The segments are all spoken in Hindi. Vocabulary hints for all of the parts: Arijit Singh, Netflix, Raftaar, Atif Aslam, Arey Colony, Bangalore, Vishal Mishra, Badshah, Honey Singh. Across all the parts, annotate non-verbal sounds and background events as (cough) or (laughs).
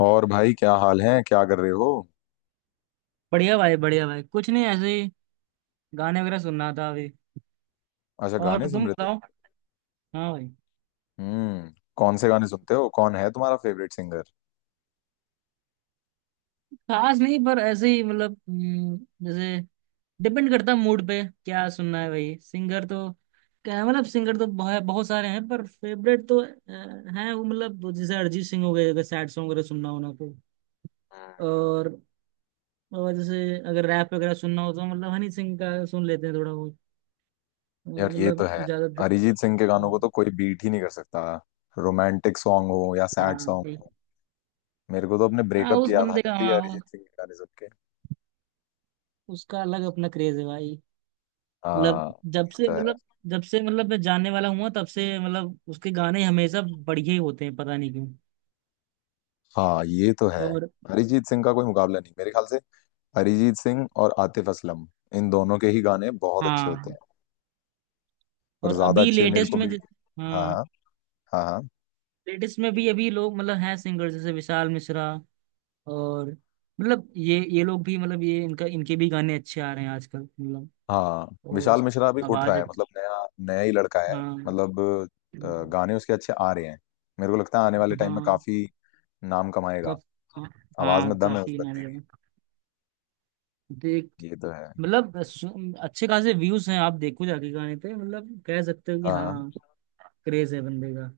और भाई, क्या हाल है? क्या कर रहे हो? बढ़िया भाई बढ़िया भाई, कुछ नहीं ऐसे ही गाने वगैरह सुन रहा था अभी। अच्छा, और गाने सुन तुम रहे थे। बताओ। हाँ भाई। हम्म। कौन से गाने सुनते हो? कौन है तुम्हारा फेवरेट सिंगर? खास नहीं पर ऐसे ही मतलब जैसे डिपेंड करता है मूड पे क्या सुनना है भाई। सिंगर तो क्या मतलब सिंगर तो बहुत बहुत सारे हैं पर फेवरेट तो हैं वो मतलब जैसे अरिजीत सिंह हो गए अगर सैड सॉन्ग वगैरह सुनना हो ना तो। हम्म। और और जैसे अगर रैप वगैरह सुनना हो तो मतलब हनी सिंह का सुन लेते हैं थोड़ा बहुत। यार, ये तो मतलब है। ज्यादातर अरिजीत सिंह के गानों को हम्म, तो कोई बीट ही नहीं कर सकता। रोमांटिक सॉन्ग हो या सैड हाँ सॉन्ग भाई। हो। मेरे को तो अपने हाँ ब्रेकअप की उस याद आ बंदे का जाती है हाँ अरिजीत सिंह के गाने सुन के। उसका अलग अपना क्रेज है भाई। मतलब हाँ, जब ये से तो है। मतलब जब से मतलब मैं जानने वाला हुआ तब से मतलब उसके गाने हमेशा बढ़िया ही होते हैं पता नहीं क्यों। हाँ, ये तो है। और अरिजीत सिंह का कोई मुकाबला नहीं मेरे ख्याल से। अरिजीत सिंह और आतिफ असलम, इन दोनों के ही गाने बहुत अच्छे होते हाँ हैं, और और ज्यादा अभी अच्छे मेरे को भी। हाँ, हाँ हाँ, हाँ, हाँ, लेटेस्ट में भी अभी लोग मतलब हैं सिंगर जैसे विशाल मिश्रा। और मतलब ये लोग भी मतलब ये इनका इनके भी गाने अच्छे आ रहे हैं आजकल मतलब। हाँ। और विशाल मिश्रा अभी उठ रहा आवाज है, अच्छी। मतलब नया नया ही लड़का है। हाँ मतलब गाने उसके अच्छे आ रहे हैं। मेरे को लगता है आने वाले टाइम में हाँ। काफी नाम कमाएगा। कफ हाँ आवाज हाँ, में दम है उस काफी नाम बंदे है। देख की। ये तो है। मतलब अच्छे खासे व्यूज हैं आप देखो जाके गाने पे, मतलब कह सकते हो कि हाँ, हाँ, हाँ क्रेज है बंदे का।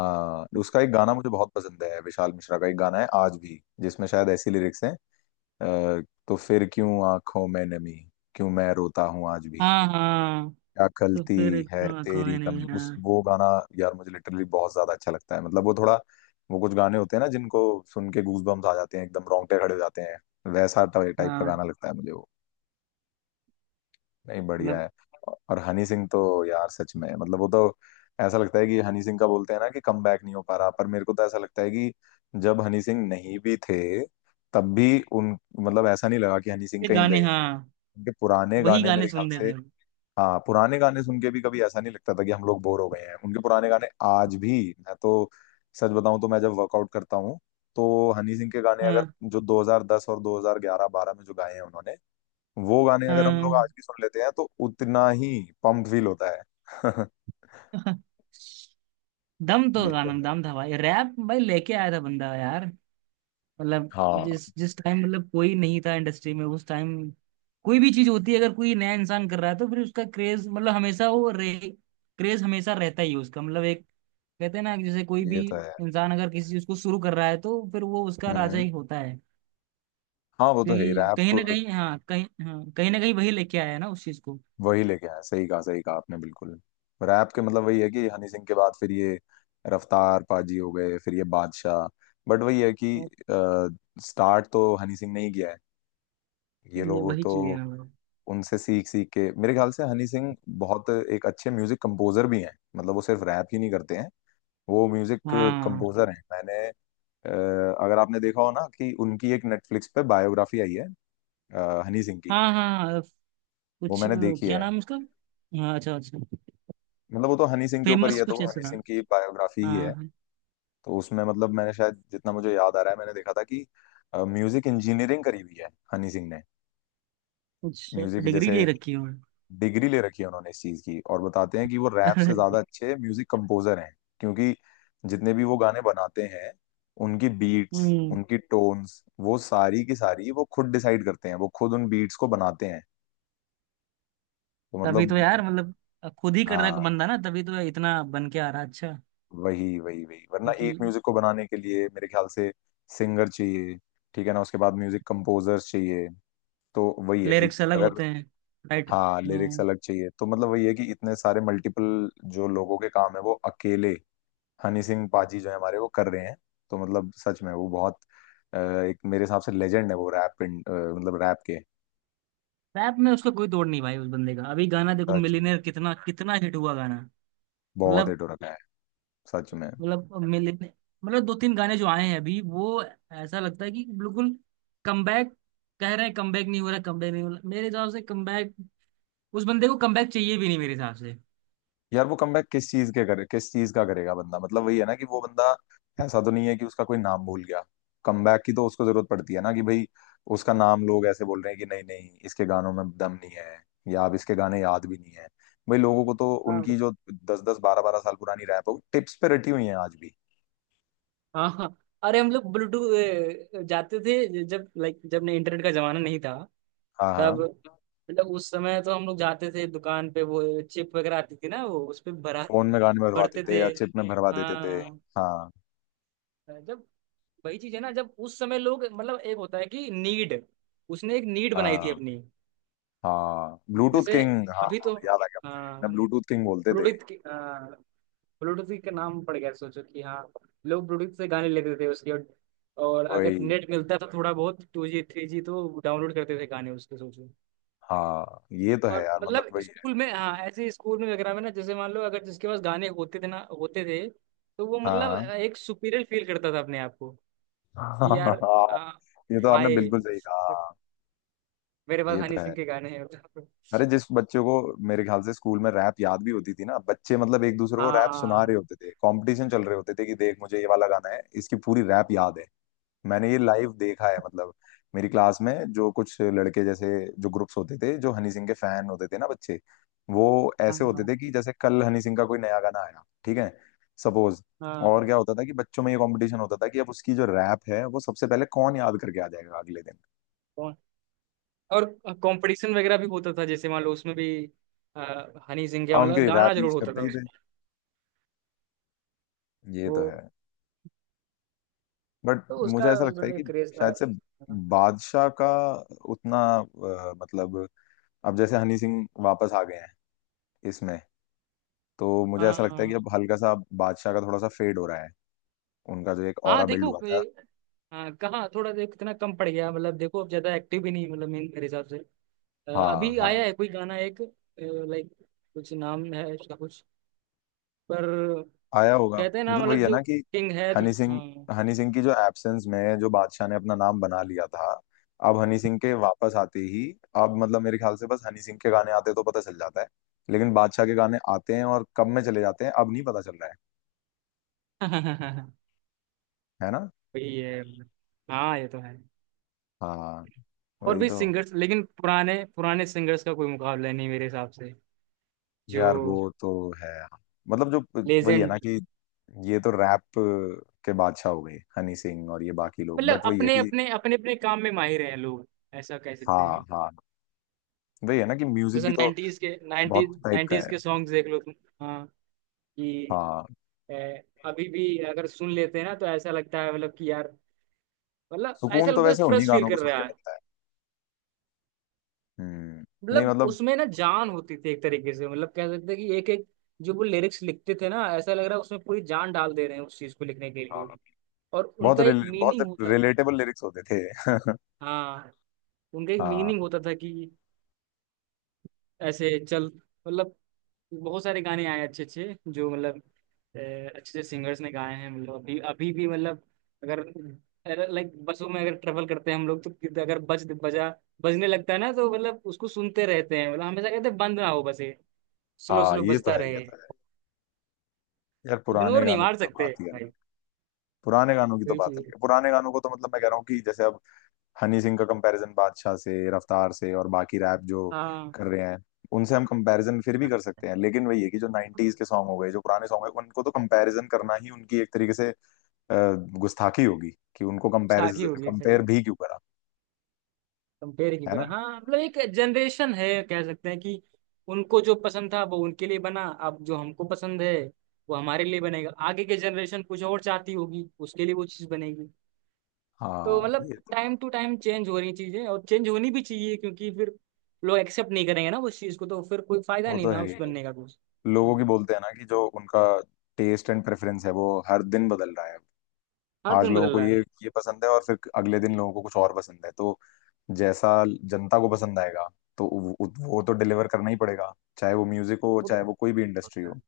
हाँ, उसका एक गाना मुझे बहुत पसंद है। विशाल मिश्रा का एक गाना है आज भी जिसमें शायद ऐसी लिरिक्स हैं। अ, तो फिर क्यों आंखों में नमी, क्यों मैं रोता हूँ आज भी, हाँ हाँ क्या तो खलती फिर है इतना आंखों तेरी में नहीं कमी। उस हाँ। वो गाना, यार, मुझे लिटरली बहुत ज्यादा अच्छा लगता है। मतलब वो थोड़ा, वो कुछ गाने होते हैं ना जिनको सुन के गूज बम्स आ जाते हैं, एकदम रोंगटे खड़े हो जाते हैं। वैसा टाइप का हाँ गाना लगता है मुझे वो। नहीं, बढ़िया मतलब है। और हनी सिंह तो, यार सच में, मतलब वो तो ऐसा लगता है कि हनी सिंह का बोलते हैं ना कि कम बैक नहीं हो पा रहा, पर मेरे को तो ऐसा लगता है कि जब हनी सिंह नहीं भी थे, तब भी उन मतलब ऐसा नहीं लगा कि हनी सिंह ये कहीं गाने, गए। हाँ उनके पुराने वही गाने गाने मेरे ख्याल सुन रहे से, थे हम। हाँ, पुराने गाने सुन के भी कभी ऐसा नहीं लगता था कि हम लोग बोर हो गए हैं उनके पुराने गाने आज भी। मैं तो, सच बताऊं तो, मैं जब वर्कआउट करता हूँ तो हनी सिंह के गाने, अगर हाँ जो 2010 और 2011 12 में जो गाए हैं उन्होंने, वो गाने अगर हम लोग आज हाँ। भी सुन लेते हैं, तो उतना ही पम्प फील होता है। (laughs) (laughs) दम तो ये तो गाना, है। दम था भाई। रैप भाई लेके आया था बंदा यार। मतलब हाँ, जिस जिस टाइम मतलब कोई नहीं था इंडस्ट्री में उस टाइम, कोई भी चीज होती है अगर कोई नया इंसान कर रहा है तो फिर उसका क्रेज मतलब हमेशा वो रे, क्रेज हमेशा रहता ही है उसका मतलब एक। कहते हैं ना कि जैसे कोई ये भी तो है। इंसान अगर किसी चीज को शुरू कर रहा है तो फिर वो उसका राजा हम्म। ही होता है। हाँ, वो तो है ही। क्योंकि कहीं रैप ना कहीं हाँ कहीं हाँ कहीं ना कहीं वही लेके आया है ना उस चीज को। वही लेके आया, सही कहा, सही कहा आपने, बिल्कुल। रैप के मतलब वही है कि हनी सिंह के बाद फिर ये रफ्तार पाजी हो गए, फिर ये बादशाह। बट वही है कि तो स्टार्ट तो हनी सिंह ने ही किया है। ये ये लोगों वही तो चीज है ना मतलब। उनसे सीख सीख के, मेरे ख्याल से हनी सिंह बहुत एक अच्छे म्यूजिक कंपोजर भी हैं। मतलब वो सिर्फ रैप ही नहीं करते हैं, वो म्यूजिक हाँ कंपोजर हैं। मैंने अ, अगर आपने देखा हो ना कि उनकी एक नेटफ्लिक्स पे बायोग्राफी आई है, हनी सिंह की, हाँ हाँ हाँ, वो कुछ मैंने देखी क्या है। नाम है उसका। हाँ अच्छा अच्छा। मतलब वो तो हनी सिंह के ऊपर ही फेमस है, तो कुछ वो ऐसा हनी था। सिंह की बायोग्राफी ही हाँ है। हाँ, तो उसमें मतलब मैंने शायद, जितना मुझे याद आ रहा है, मैंने देखा था कि म्यूजिक इंजीनियरिंग करी हुई है हनी सिंह ने। कुछ म्यूजिक डिग्री जैसे ले रखी है। डिग्री ले रखी है उन्होंने इस चीज की, और बताते हैं कि वो रैप से अरे, ज्यादा अच्छे म्यूजिक कंपोजर हैं, क्योंकि जितने भी वो गाने बनाते हैं, उनकी बीट्स, हम्म उनकी टोन्स, वो सारी की सारी वो खुद डिसाइड करते हैं, वो खुद उन बीट्स को बनाते हैं। तो तभी तो मतलब, यार मतलब खुद ही कर रहा है हाँ, बंदा ना, तभी तो इतना बन के आ रहा है अच्छा। वही वही वही, वरना एक क्योंकि म्यूजिक को बनाने के लिए मेरे ख्याल से सिंगर चाहिए, ठीक है ना, उसके बाद म्यूजिक कंपोजर्स चाहिए। तो वही है कि लिरिक्स अलग अगर, होते हैं। राइट। हाँ, लिरिक्स अलग चाहिए, तो मतलब वही है कि इतने सारे मल्टीपल जो लोगों के काम है वो अकेले हनी सिंह पाजी जो है हमारे वो कर रहे हैं। तो मतलब सच में वो बहुत एक मेरे हिसाब से लेजेंड है, वो रैप, मतलब रैप के। रैप में उसका कोई तोड़ नहीं भाई उस बंदे का। अभी गाना देखो सच में मिलीनियर कितना कितना हिट हुआ गाना। बहुत मतलब, हिट हो रखा है। सच में। मतलब मिलीनियर मतलब दो तीन गाने जो आए हैं अभी वो ऐसा लगता है कि बिल्कुल कमबैक। कह रहे हैं कमबैक नहीं हो रहा कमबैक नहीं हो रहा, मेरे हिसाब से कमबैक उस बंदे को कमबैक चाहिए भी नहीं मेरे हिसाब यार, वो कमबैक किस चीज के करे, किस चीज का करेगा बंदा? मतलब वही है ना कि वो बंदा, ऐसा तो नहीं है कि उसका कोई नाम भूल गया। कमबैक की तो उसको जरूरत पड़ती है ना कि भाई उसका नाम लोग ऐसे बोल रहे हैं कि नहीं, नहीं, इसके गानों में दम नहीं है, या अब इसके गाने याद भी नहीं है। भाई लोगों को तो से। उनकी जो दस दस बारह बारह साल पुरानी रैप हो, टिप्स पे रटी हुई है आज भी। हाँ हाँ। अरे हम लोग ब्लूटूथ जाते थे जब लाइक जब ने इंटरनेट का जमाना नहीं था हाँ, हाँ। तब, मतलब उस समय तो हम लोग जाते थे दुकान पे वो चिप वगैरह आती थी ना वो उस पे भरा फोन में गाने भरवा भरते देते थे। या चिप में भरवा देते थे। हाँ हाँ, जब वही चीज है ना, जब उस समय लोग मतलब एक होता है कि नीड, उसने एक नीड बनाई थी हाँ, अपनी। हाँ, ब्लूटूथ जैसे किंग, हाँ, अभी हाँ, तो याद आ गया मुझे, हाँ उन्हें ब्लूटूथ किंग बोलते थे। ब्लूटूथ की हाँ। ब्लूटूथ का नाम पड़ गया सोचो कि हाँ लोग ब्लूटूथ से गाने लेते थे उसके, और अगर वही, नेट मिलता था थोड़ा बहुत टू जी थ्री जी तो डाउनलोड करते थे गाने उसके सोचो। हाँ, ये तो है और यार, मतलब मतलब वही है। स्कूल में हाँ ऐसे स्कूल में वगैरह में ना जैसे मान लो अगर जिसके पास गाने होते थे ना होते थे तो वो मतलब हाँ, एक सुपीरियर फील करता था अपने आप को हाँ, कि (laughs) यार हाँ, आ, ये तो आपने भाई बिल्कुल सही कहा, हाँ, मेरे पास ये हनी तो है। सिंह के गाने हैं। अरे, जिस बच्चों को, मेरे ख्याल से स्कूल में रैप याद भी होती थी ना बच्चे, मतलब एक दूसरे को रैप सुना रहे हाँ होते थे, कंपटीशन चल रहे होते थे कि देख, मुझे ये वाला गाना है, इसकी पूरी रैप याद है। मैंने ये लाइव देखा है। मतलब मेरी क्लास में जो कुछ लड़के, जैसे जो ग्रुप्स होते थे जो हनी सिंह के फैन होते थे ना बच्चे, वो ऐसे होते हाँ थे कि जैसे कल हनी सिंह का कोई नया गाना आया, ठीक है, सपोज, और हाँ क्या होता था कि बच्चों में ये कंपटीशन होता था कि अब उसकी जो रैप है वो सबसे पहले कौन याद करके आ जाएगा अगले दिन। हाँ। और कंपटीशन वगैरह भी होता था जैसे मान लो उसमें भी हनी सिंह का हम मतलब उनके गाना रैप जरूर यूज होता करते था ही थे। उसमें। ये वो तो है। बट तो मुझे उसका ऐसा लगता है उन्होंने कि क्रेज था। शायद से बादशाह का उतना मतलब, अब जैसे हनी सिंह वापस आ गए हैं इसमें, तो मुझे हाँ ऐसा लगता है कि हाँ अब हल्का सा बादशाह का थोड़ा सा फेड हो रहा है उनका जो एक हाँ, ऑरा बिल्ड हुआ देखो ये, था। हाँ कहाँ थोड़ा देख इतना कम पड़ गया, मतलब देखो अब ज्यादा एक्टिव भी नहीं मतलब मेरे मेरे हिसाब से। हाँ, अभी हाँ। आया है कोई गाना एक लाइक, कुछ नाम है उसका कुछ, पर आया होगा। कहते हैं ना मतलब वही मतलब है जो ना कि किंग है तो हनी सिंह हाँ। हनी सिंह की जो एब्सेंस में जो बादशाह ने अपना नाम बना लिया था, अब हनी सिंह के वापस आते ही, अब मतलब मेरे ख्याल से बस, हनी सिंह के गाने आते तो पता चल जाता है, लेकिन बादशाह के गाने आते हैं और कब में चले जाते हैं अब नहीं पता चल रहा है। (laughs) है ना? वही है मतलब। हाँ ये तो है। हाँ, और वही भी तो। सिंगर्स लेकिन पुराने पुराने सिंगर्स का कोई मुकाबला नहीं मेरे हिसाब से। जो यार, वो तो है, मतलब जो वही है ना लेजेंड, कि ये तो रैप के बादशाह हो गए हनी सिंह, और ये बाकी लोग, मतलब बट वही है अपने कि। अपने अपने अपने काम में माहिर हैं लोग, ऐसा कह सकते हाँ, हैं। हाँ। वही है ना कि म्यूजिक जैसे भी तो बहुत टाइप का 90s है। के सॉन्ग्स देख लो तुम। हाँ कि हाँ, अभी भी अगर सुन लेते हैं ना तो ऐसा लगता है मतलब कि यार, मतलब ऐसा सुकून तो लगता है वैसे उन्हीं फ्रेश फील गानों को कर सुन के रहा है। मिलता है। हम्म। नहीं, मतलब मतलब, उसमें ना जान होती थी एक तरीके से, मतलब कह सकते हैं कि एक एक जो वो लिरिक्स लिखते थे ना ऐसा लग रहा है उसमें पूरी जान डाल दे रहे हैं उस चीज को लिखने के हाँ, लिए। और उनका एक बहुत मीनिंग होता था। रिलेटेबल लिरिक्स होते थे। (laughs) हाँ उनका एक हाँ। मीनिंग होता था कि ऐसे चल, मतलब बहुत सारे गाने आए अच्छे अच्छे जो मतलब अ, अच्छे से सिंगर्स ने गाए हैं मतलब अभी अभी भी मतलब, अगर लाइक बसों में अगर ट्रेवल करते हैं हम लोग तो अगर बज बजा बजने लगता है ना तो मतलब उसको सुनते रहते हैं मतलब हमेशा कहते हैं बंद ना हो बस ये, स्लो हाँ, स्लो ये तो बजता है। ये रहे। तो है। यार पुराने इग्नोर नहीं गानों की मार तो सकते बात ही अलग भाई। है। पुराने गानों की तो वही बात चीज अलग है। है। पुराने गानों को तो मतलब मैं कह रहा हूँ कि जैसे अब हनी सिंह का कंपैरिजन बादशाह से, रफ्तार से, और बाकी रैप जो हाँ कर रहे हैं उनसे हम कंपैरिजन फिर भी कर सकते हैं, लेकिन वही है कि जो 90s के सॉन्ग हो गए, जो पुराने सॉन्ग है, उनको तो कंपैरिजन करना ही उनकी एक तरीके से अ, गुस्ताखी होगी। कि उनको कंपैरिज साखी हो गई। कंपेयर भी क्यों करा? कंपेयर की है ना? करा हाँ, मतलब एक जनरेशन है कह सकते हैं कि उनको जो पसंद था वो उनके लिए बना, अब जो हमको पसंद है वो हमारे लिए बनेगा, आगे के जनरेशन कुछ और चाहती होगी उसके लिए वो चीज़ बनेगी। तो हाँ, मतलब ये तो, टाइम टू टाइम चेंज हो रही चीज़ें और चेंज होनी भी चाहिए क्योंकि फिर लोग एक्सेप्ट नहीं करेंगे ना उस चीज़ को, तो फिर कोई फायदा वो नहीं तो ना है उस ही। बनने का कुछ। लोगों की हाँ, बोलते हैं ना कि जो उनका टेस्ट एंड प्रेफरेंस है वो हर दिन बदल रहा है। हर आज दिन लोगों बदल को रहा ये है। ये पसंद है और फिर अगले दिन लोगों को कुछ और पसंद है। तो जैसा जनता को पसंद आएगा, तो वो तो डिलीवर करना ही पड़ेगा, चाहे वो म्यूजिक हो, वो तो चाहे वो कोई भी इंडस्ट्री होता है। हो।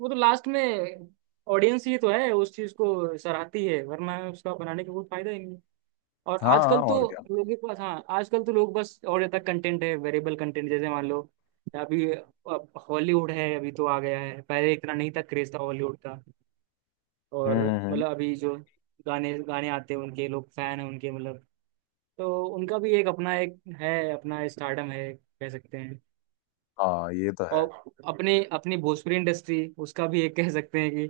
वो तो लास्ट में ऑडियंस ही तो है उस चीज़ को सराहती है वरना उसका बनाने का कोई फायदा ही नहीं। और हाँ, हाँ, आजकल तो और क्या। लोगों के पास हाँ आजकल तो लोग बस और ज्यादा कंटेंट है, वेरिएबल कंटेंट, जैसे मान लो अभी हॉलीवुड है अभी तो आ गया है, पहले इतना नहीं था क्रेज था हॉलीवुड का। हम्म, और मतलब अभी जो गाने गाने आते हैं उनके लोग फैन हैं उनके मतलब, तो उनका भी एक अपना एक है अपना स्टारडम है कह सकते हैं। हाँ, ये तो है। और अपने अपनी भोजपुरी इंडस्ट्री, उसका भी एक कह सकते हैं कि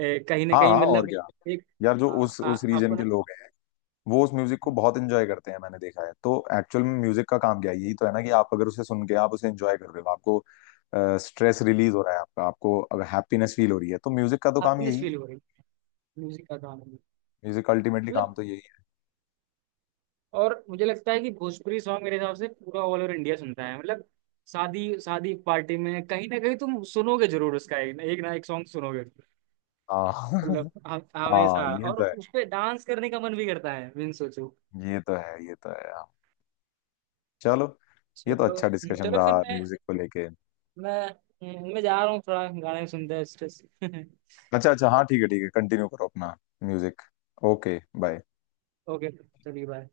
कहीं ना हाँ, कहीं हाँ, और मतलब क्या। एक, यार, जो हाँ, उस रीजन के अपना लोग हैं वो उस म्यूजिक को बहुत एंजॉय करते हैं, मैंने देखा है। तो एक्चुअल में म्यूजिक का काम क्या है? यही तो है ना कि आप अगर उसे सुन के, आप उसे एंजॉय कर रहे हो, आपको स्ट्रेस रिलीज हो रहा है आपका, आपको अगर हैप्पीनेस फील हो रही है, तो म्यूजिक का तो काम अपनेस यही है। फील हो रही है म्यूजिक का काम मतलब। म्यूजिक अल्टीमेटली काम तो यही है। और मुझे लगता है कि भोजपुरी सॉन्ग मेरे हिसाब से पूरा ऑल ओवर इंडिया सुनता है, मतलब शादी शादी पार्टी में कहीं ना कहीं तुम सुनोगे जरूर, उसका एक ना एक, ना एक सॉन्ग सुनोगे। हाँ, मतलब (laughs) हाँ, हमेशा, ये और तो है। उस पे डांस करने का मन भी करता है बिन सोचो। ये तो है। ये तो है। हाँ। चलो, ये तो चलो। अच्छा डिस्कशन चलो फिर रहा मैं, म्यूजिक को लेके। मैं जा रहा हूँ थोड़ा गाने सुनते हैं स्ट्रेस। (laughs) अच्छा, अच्छा, हाँ, ठीक है, ठीक है, कंटिन्यू करो अपना म्यूजिक। ओके। बाय। ओके चलिए बाय।